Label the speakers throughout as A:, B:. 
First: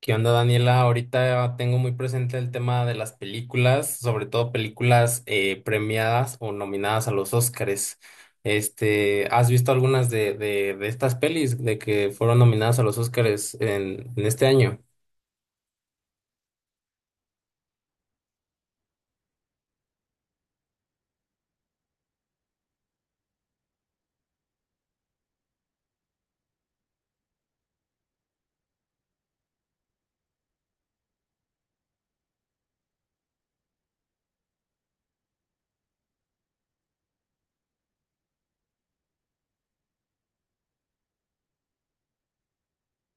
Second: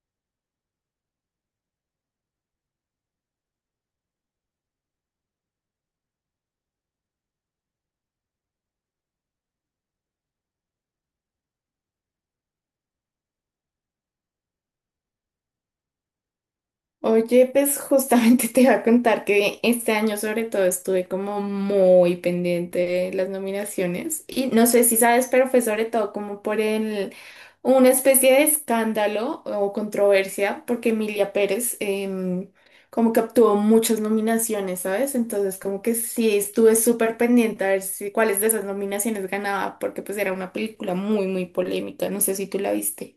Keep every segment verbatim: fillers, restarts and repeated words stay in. A: ¿Qué onda, Daniela? Ahorita tengo muy presente el tema de las películas, sobre todo películas eh, premiadas o nominadas a los Óscares. Este, ¿has visto algunas de, de, de estas pelis de que fueron nominadas a los Óscares en, en este año?
B: Oye, pues justamente te iba a contar que este año sobre todo estuve como muy pendiente de las nominaciones y no sé si sabes, pero fue sobre todo como por el, una especie de escándalo o controversia porque Emilia Pérez em, como que obtuvo muchas nominaciones, ¿sabes? Entonces como que sí estuve súper pendiente a ver si, cuáles de esas nominaciones ganaba porque pues era una película muy, muy polémica, no sé si tú la viste.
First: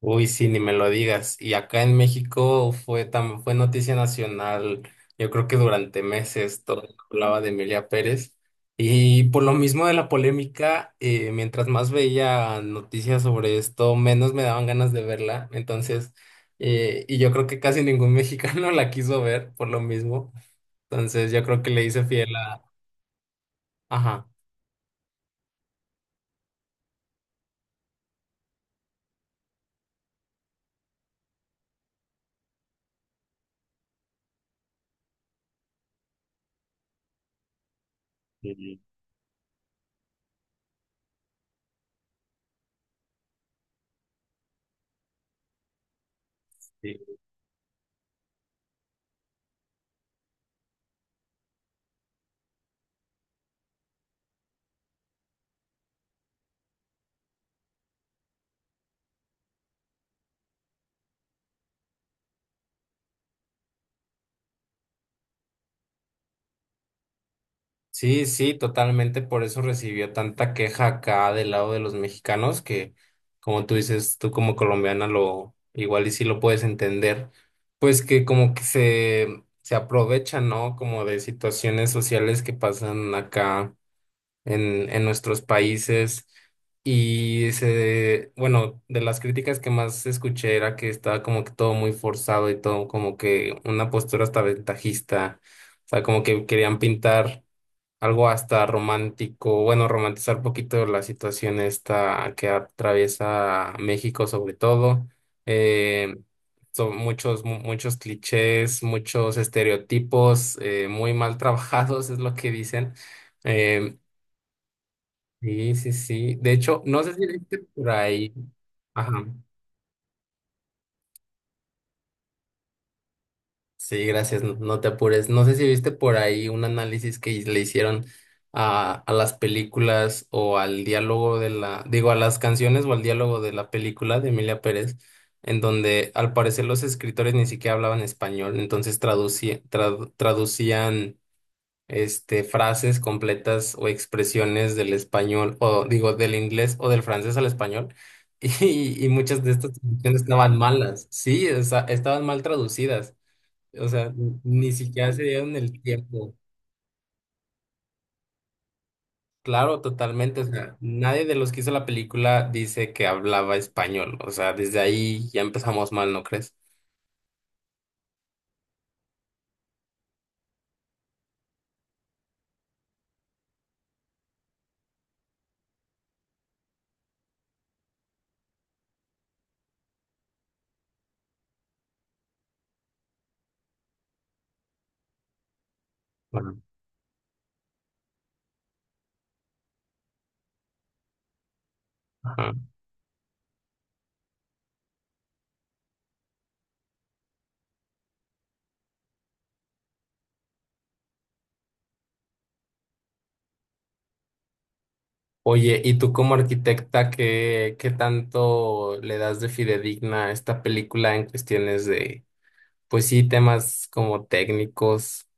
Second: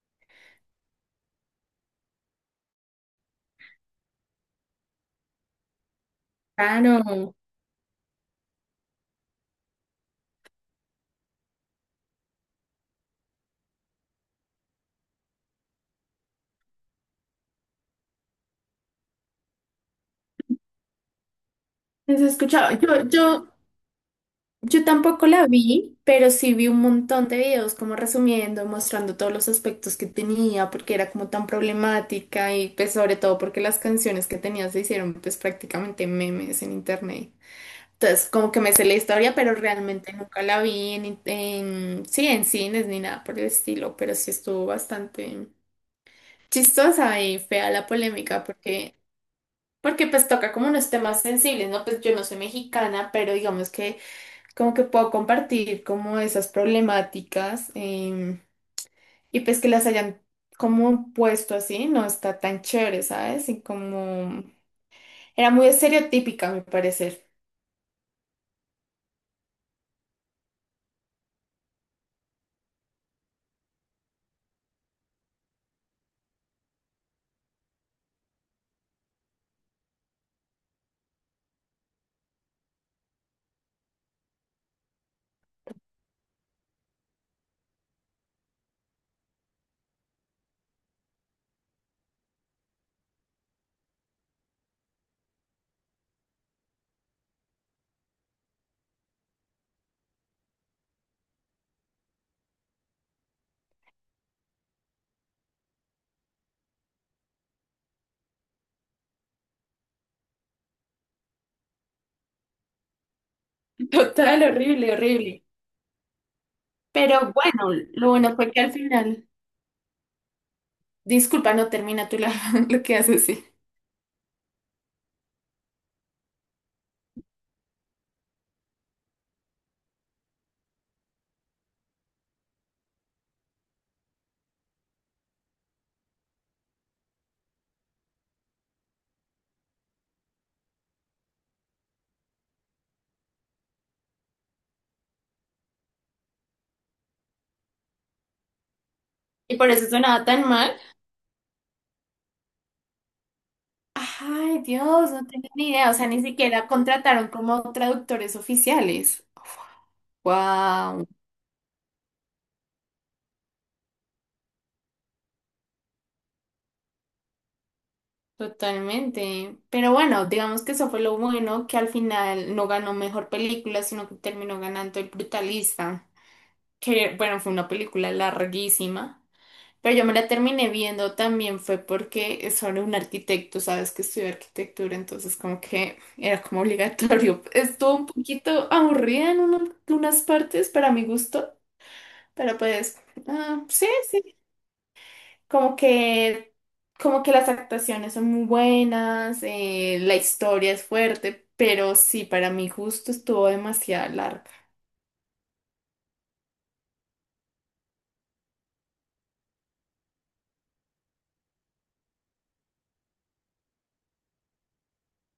A: Uy, sí, ni me lo digas. Y acá en México fue tan, fue noticia nacional, yo creo que durante meses todo el mundo
B: Claro.
A: hablaba de Emilia Pérez. Y por lo mismo de la polémica, eh, mientras más veía noticias sobre esto, menos me daban ganas de verla. Entonces, eh, y yo creo que casi ningún mexicano la quiso ver por lo mismo. Entonces, yo creo que le hice
B: ¿Has
A: fiel a...
B: escuchado? Yo, yo
A: Ajá.
B: yo tampoco la vi, pero sí vi un montón de videos como resumiendo, mostrando todos los aspectos que tenía, porque era como tan problemática y pues sobre todo porque las canciones que tenía se hicieron pues prácticamente memes en internet. Entonces como que me
A: Sí.
B: sé la historia, pero realmente nunca la vi en, en sí, en cines ni nada por el estilo, pero sí estuvo bastante
A: Sí.
B: chistosa y fea la polémica porque, porque pues toca como unos temas sensibles, ¿no? Pues yo no soy mexicana, pero digamos que como que puedo compartir como esas problemáticas em, y pues que las hayan como puesto así, no está tan chévere, ¿sabes? Y como era muy estereotípica, a mi parecer.
A: Sí, sí, totalmente. Por eso recibió tanta queja acá del lado de los mexicanos, que como tú dices, tú como colombiana lo igual y sí lo puedes entender, pues que como que se, se aprovechan, ¿no? Como de situaciones sociales que pasan acá en, en nuestros países. Y se, bueno, de las críticas que más escuché era que estaba como que todo muy forzado y todo como que una postura hasta ventajista. O sea, como que querían pintar algo hasta romántico, bueno, romantizar un poquito la situación esta que atraviesa México sobre todo. Eh, son muchos, mu- muchos clichés, muchos estereotipos eh, muy mal trabajados, es lo que dicen. Em,
B: Total, horrible, horrible.
A: sí, sí, sí. De hecho, no sé si
B: Pero
A: viste
B: bueno,
A: por
B: lo
A: ahí.
B: bueno fue que al
A: Ajá.
B: final, disculpa, no termina tú la- lo que haces, sí.
A: Sí, gracias, no, no te apures. No sé si viste por ahí un análisis que le hicieron a, a las películas o al diálogo de la, digo, a las canciones o al diálogo de la película de Emilia Pérez, en donde al parecer los escritores ni siquiera hablaban español, entonces traducía- trad- traducían este, frases completas o expresiones del español, o digo, del inglés o del francés al español. Y, y muchas de
B: Y por
A: estas
B: eso
A: traducciones
B: sonaba tan
A: estaban
B: mal.
A: malas, sí, o sea, estaban mal traducidas. O sea,
B: Ay,
A: ni
B: Dios,
A: siquiera se
B: no tenía
A: dieron
B: ni
A: el
B: idea, o sea, ni
A: tiempo.
B: siquiera contrataron como traductores oficiales.
A: Claro, totalmente. O sea,
B: Wow.
A: nadie de los que hizo la película dice que hablaba español. O sea, desde ahí ya empezamos mal, ¿no crees?
B: Totalmente. Pero bueno, digamos que eso fue lo bueno, que al final no ganó mejor película, sino que terminó ganando El Brutalista, que bueno, fue una película larguísima, pero yo me la terminé viendo también fue porque es sobre un arquitecto, sabes que estudió arquitectura, entonces como que era
A: Bueno,
B: como obligatorio. Estuvo un poquito aburrida en uno- unas partes para mi gusto,
A: ajá.
B: pero pues ah, sí, sí, como que, como que las actuaciones son muy buenas, eh, la historia es fuerte, pero sí, para mi gusto estuvo demasiado larga.
A: Oye, ¿y tú como arquitecta, qué, qué tanto le das de fidedigna a esta película en cuestiones de, pues sí, temas como técnicos?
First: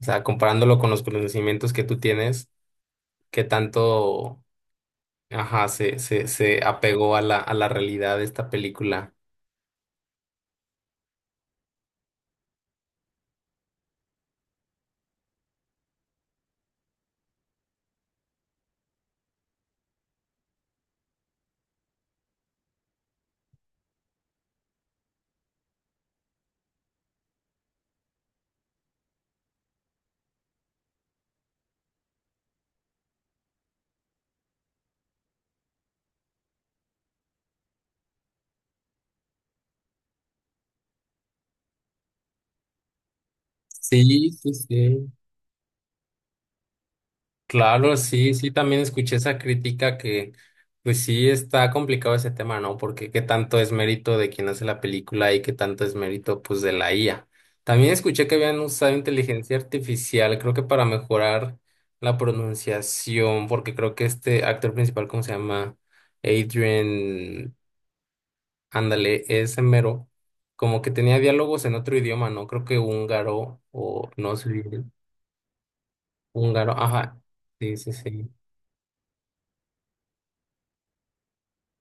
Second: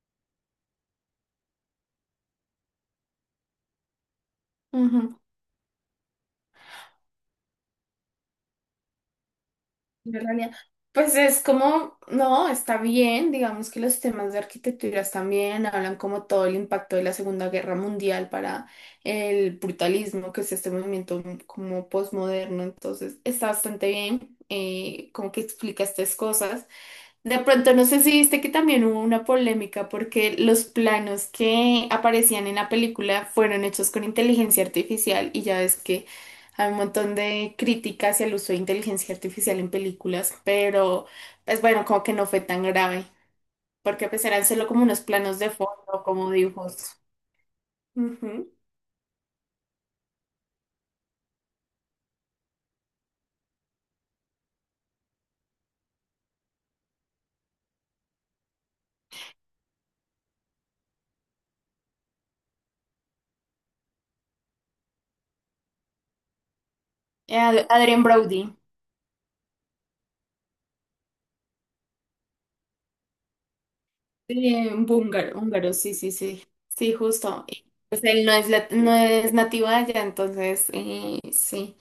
A: O sea, comparándolo con los conocimientos que tú tienes, ¿qué tanto,
B: Ujú,
A: ajá, se, se, se apegó a la, a la realidad de esta película?
B: en realidad. Pues es como, no, está bien, digamos que los temas de arquitectura están bien, hablan como todo el impacto de la Segunda Guerra Mundial para el brutalismo, que es este movimiento como posmoderno, entonces está bastante bien, eh, como que explica estas cosas. De pronto, no sé si viste que también hubo una polémica porque los planos que aparecían en la película fueron hechos con inteligencia artificial y ya ves que hay un montón de críticas hacia el uso de inteligencia artificial en películas, pero pues bueno, como que no fue tan grave, porque pues
A: Sí,
B: eran
A: sí,
B: solo como unos
A: sí.
B: planos de fondo, como dibujos.
A: Claro, sí, sí,
B: Ujú.
A: también escuché esa crítica que, pues sí, está complicado ese tema, ¿no? Porque qué tanto es mérito de quien hace la película y qué tanto es mérito, pues, de la I A. También escuché que habían usado inteligencia artificial, creo que para mejorar la pronunciación, porque creo que este actor principal, ¿cómo se llama? Adrian,
B: Ad- Adrien Brody.
A: ándale, ese mero, como que tenía diálogos en otro idioma, ¿no? Creo que húngaro o no sé.
B: Sí, un húngaro húngaro, sí, sí, sí.
A: Húngaro,
B: Sí,
A: ajá.
B: justo. Y,
A: Sí, sí,
B: pues él
A: sí.
B: no es, lat- no es nativo de allá, entonces eh, sí.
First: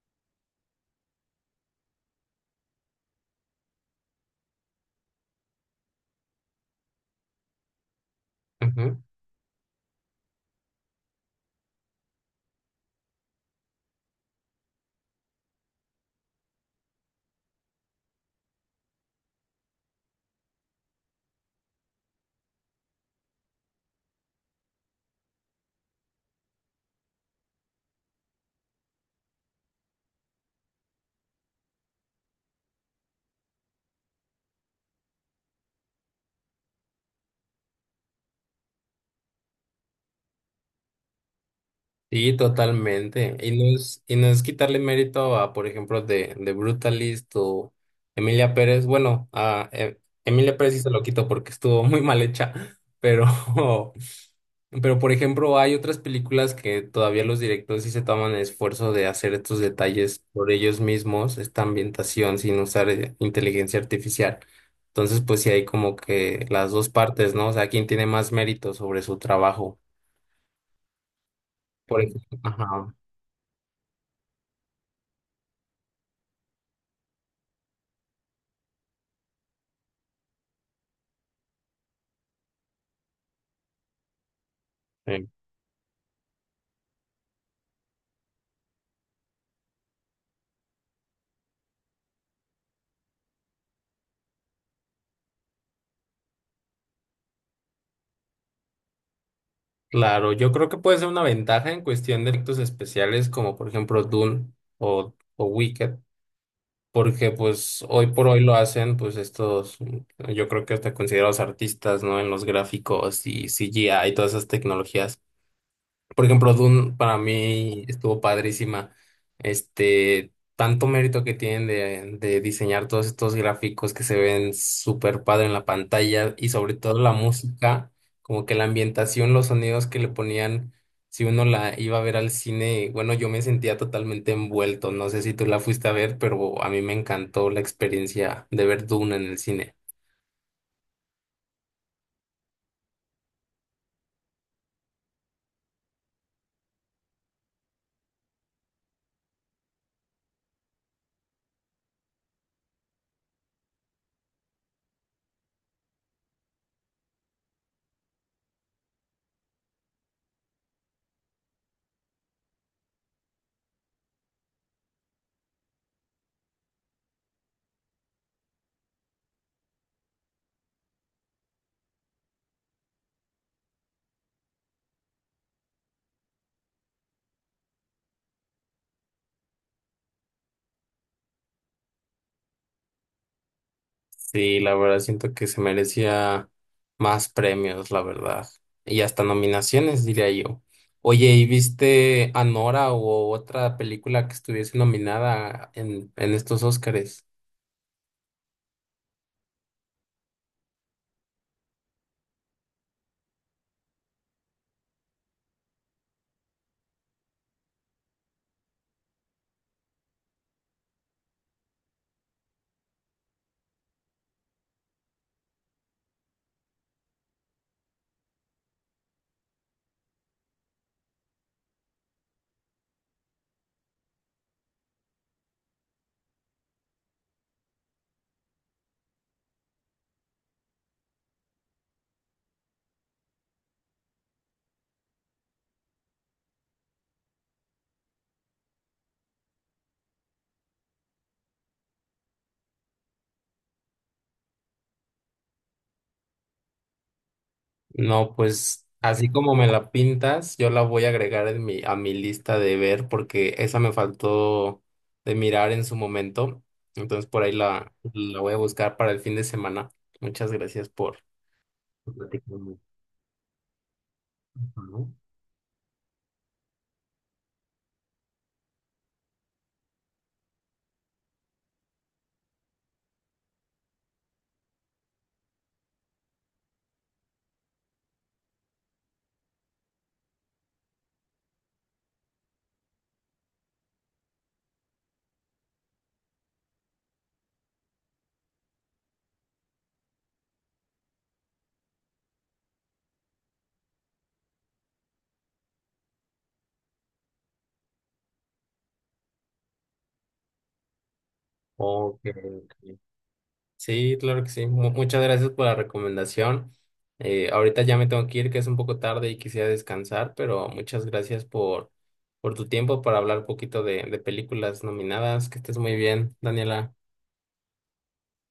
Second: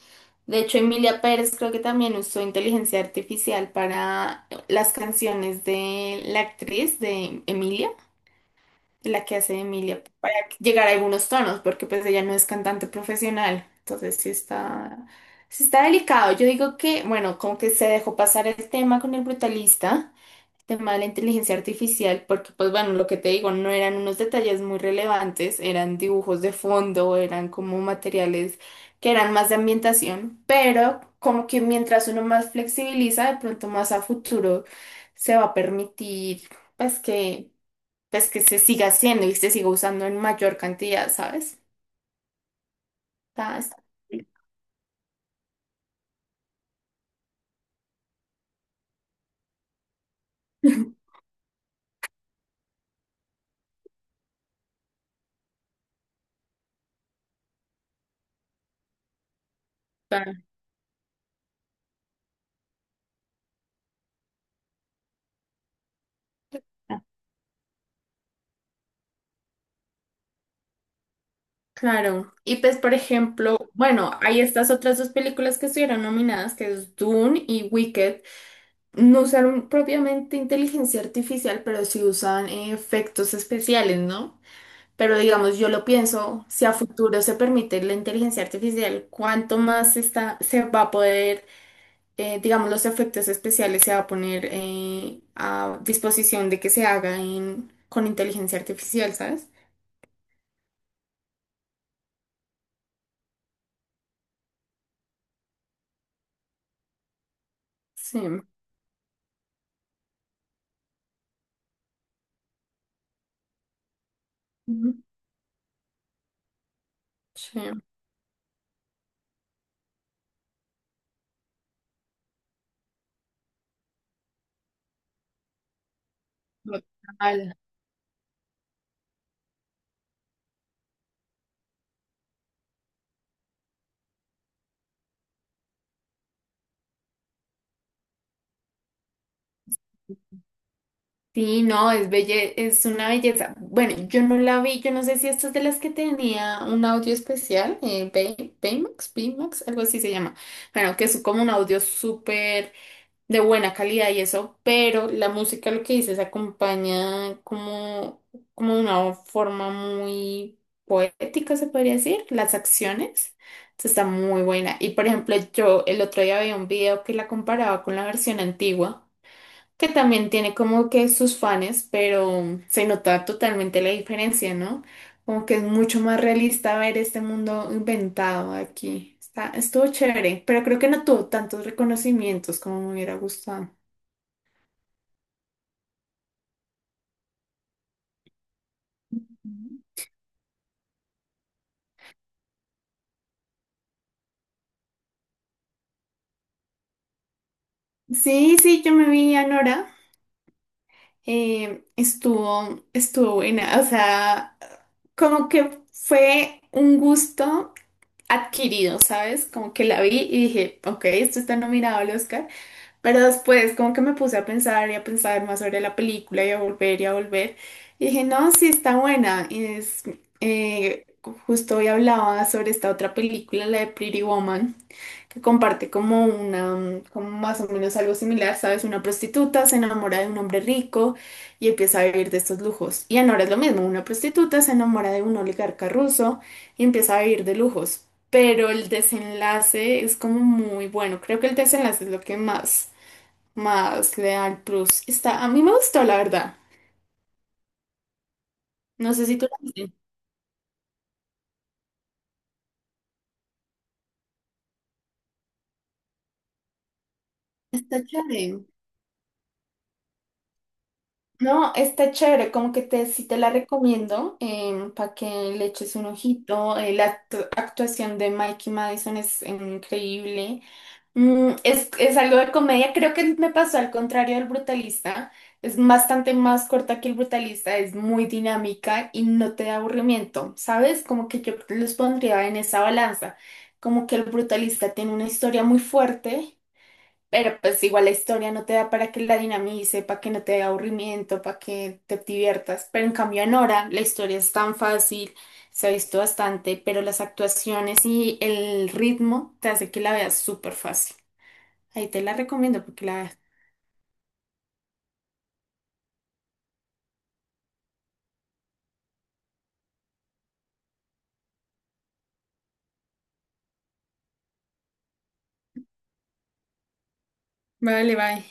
B: De hecho, Emilia Pérez creo que también usó inteligencia artificial para las canciones de la actriz de Emilia,
A: Ujú.
B: de la que hace de Emilia, para llegar a algunos tonos, porque pues ella no es cantante profesional. Entonces sí está, sí está delicado. Yo digo que, bueno, como que se dejó pasar el tema con el brutalista tema de la inteligencia artificial, porque pues bueno, lo que te digo, no eran unos detalles muy relevantes, eran dibujos de fondo, eran como materiales que eran más de ambientación, pero como que mientras uno más flexibiliza, de pronto más a futuro se va a permitir pues que, pues que se siga haciendo y se siga usando en mayor cantidad, ¿sabes?
A: Sí, totalmente. Y
B: Está-
A: no
B: está-
A: es, y no es quitarle mérito a, por ejemplo, de, de Brutalist o Emilia Pérez. Bueno, a eh, Emilia Pérez sí se lo quito porque estuvo muy mal hecha, pero Pero, por ejemplo, hay otras películas que todavía los directores sí se toman el esfuerzo de hacer estos detalles
B: está-
A: por ellos mismos, esta ambientación sin usar eh, inteligencia artificial. Entonces, pues sí hay como que las dos partes, ¿no? O sea, quién tiene más mérito sobre su trabajo. Por
B: Claro,
A: ejemplo,
B: y pues
A: ajá.
B: por ejemplo, bueno, hay estas otras dos películas que estuvieron nominadas, que es Dune y Wicked, no usaron propiamente inteligencia artificial, pero sí usan eh, efectos especiales, ¿no? Pero
A: eh,
B: digamos, yo lo pienso, si a futuro se permite la inteligencia artificial, ¿cuánto más está, se va a poder, eh, digamos, los efectos especiales se va a poner eh, a disposición de que se haga en- con inteligencia artificial, ¿sabes?
A: Claro, yo creo que puede ser una ventaja en cuestión de efectos especiales, como por ejemplo Dune o, o Wicked. Porque pues hoy
B: Sí.
A: por hoy lo hacen pues estos, yo creo que hasta considerados artistas, ¿no? En los gráficos y C G I y todas esas
B: Ujú.
A: tecnologías. Por ejemplo, Dune para
B: Sí.
A: mí estuvo padrísima. Este, tanto mérito que tienen de, de diseñar todos estos gráficos que se ven súper padre en la pantalla y sobre todo la
B: Total.
A: música, como que la ambientación, los sonidos que le ponían, si uno la iba a ver al cine, bueno, yo me sentía totalmente envuelto. No sé si tú la fuiste a ver, pero a mí me encantó la experiencia de ver Dune en el cine.
B: Sí, no, es belle, es una belleza. Bueno, yo no la vi, yo no sé si esta es de las que tenía un audio especial, eh, Bay- Baymax, Baymax, algo así se llama. Bueno, que es como un audio súper de buena calidad y eso, pero la música lo que dice se acompaña como, como de una forma muy poética, se podría decir, las acciones. Entonces, está muy buena. Y por ejemplo, yo el otro día vi un video que la comparaba con la versión antigua que también tiene como que sus fans, pero mm, se nota totalmente la diferencia, ¿no? Como que es mucho más realista ver este mundo inventado aquí. Está, estuvo chévere, pero creo que no tuvo tantos reconocimientos como me hubiera gustado.
A: Sí, la verdad siento que se merecía más premios, la verdad. Y hasta
B: Ujú.
A: nominaciones, diría yo. Oye, ¿y viste Anora o otra película que estuviese nominada en, en estos Óscares?
B: Sí, sí, yo me vi a Nora. Eh, estuvo, estuvo buena. O sea, como que fue un gusto adquirido, ¿sabes? Como que la vi y dije, ok, esto está nominado al Oscar. Pero después como que me puse a pensar y a pensar más sobre la película y a volver y a volver. Y dije, no, sí está buena. Y es, eh, justo hoy hablaba sobre esta otra película, la de Pretty Woman, que comparte como una, mm, como más o menos algo similar, ¿sabes? Una prostituta se enamora de un hombre rico y empieza a vivir de estos lujos. Y ahora es lo mismo, una prostituta se enamora de un oligarca ruso y empieza a vivir de lujos. Pero el desenlace es como muy bueno. Creo que el desenlace es lo que más más Leal Plus. Está, a mí me gustó, la verdad.
A: No, pues
B: No sé
A: así
B: si tú
A: como
B: la
A: me la
B: viste.
A: pintas, yo la voy a agregar en mi, a mi lista de ver porque esa me faltó de mirar en su momento. Entonces por ahí la,
B: Está
A: la voy a
B: chévere.
A: buscar para el fin de semana. Muchas gracias por
B: No, está
A: por
B: chévere, como
A: platicarme.
B: que te, sí te la recomiendo
A: ¿No?
B: para que le eches un ojito. Eh, la actu- actuación de Mikey Madison es increíble. Mm, es, es algo de comedia, creo que me pasó al contrario del brutalista. Es bastante más corta que el brutalista, es muy dinámica y no te da aburrimiento, ¿sabes? Como que yo los pondría en esa balanza. Como que el brutalista tiene una historia muy fuerte, pero pues igual la historia no te da para que la dinamice, para que no te dé aburrimiento, para que te diviertas. Pero en cambio en Nora la historia es tan fácil, se ha visto bastante, pero las actuaciones y el ritmo te hace que la veas súper fácil. Ahí
A: Ok,
B: te la
A: ok.
B: recomiendo porque la...
A: Sí, claro que sí. Mu- muchas gracias por la recomendación. Eh, ahorita ya me tengo que ir, que es un poco tarde y quisiera descansar, pero muchas gracias por, por tu tiempo para hablar un poquito de, de películas nominadas. Que estés muy bien, Daniela.
B: Vale, bye.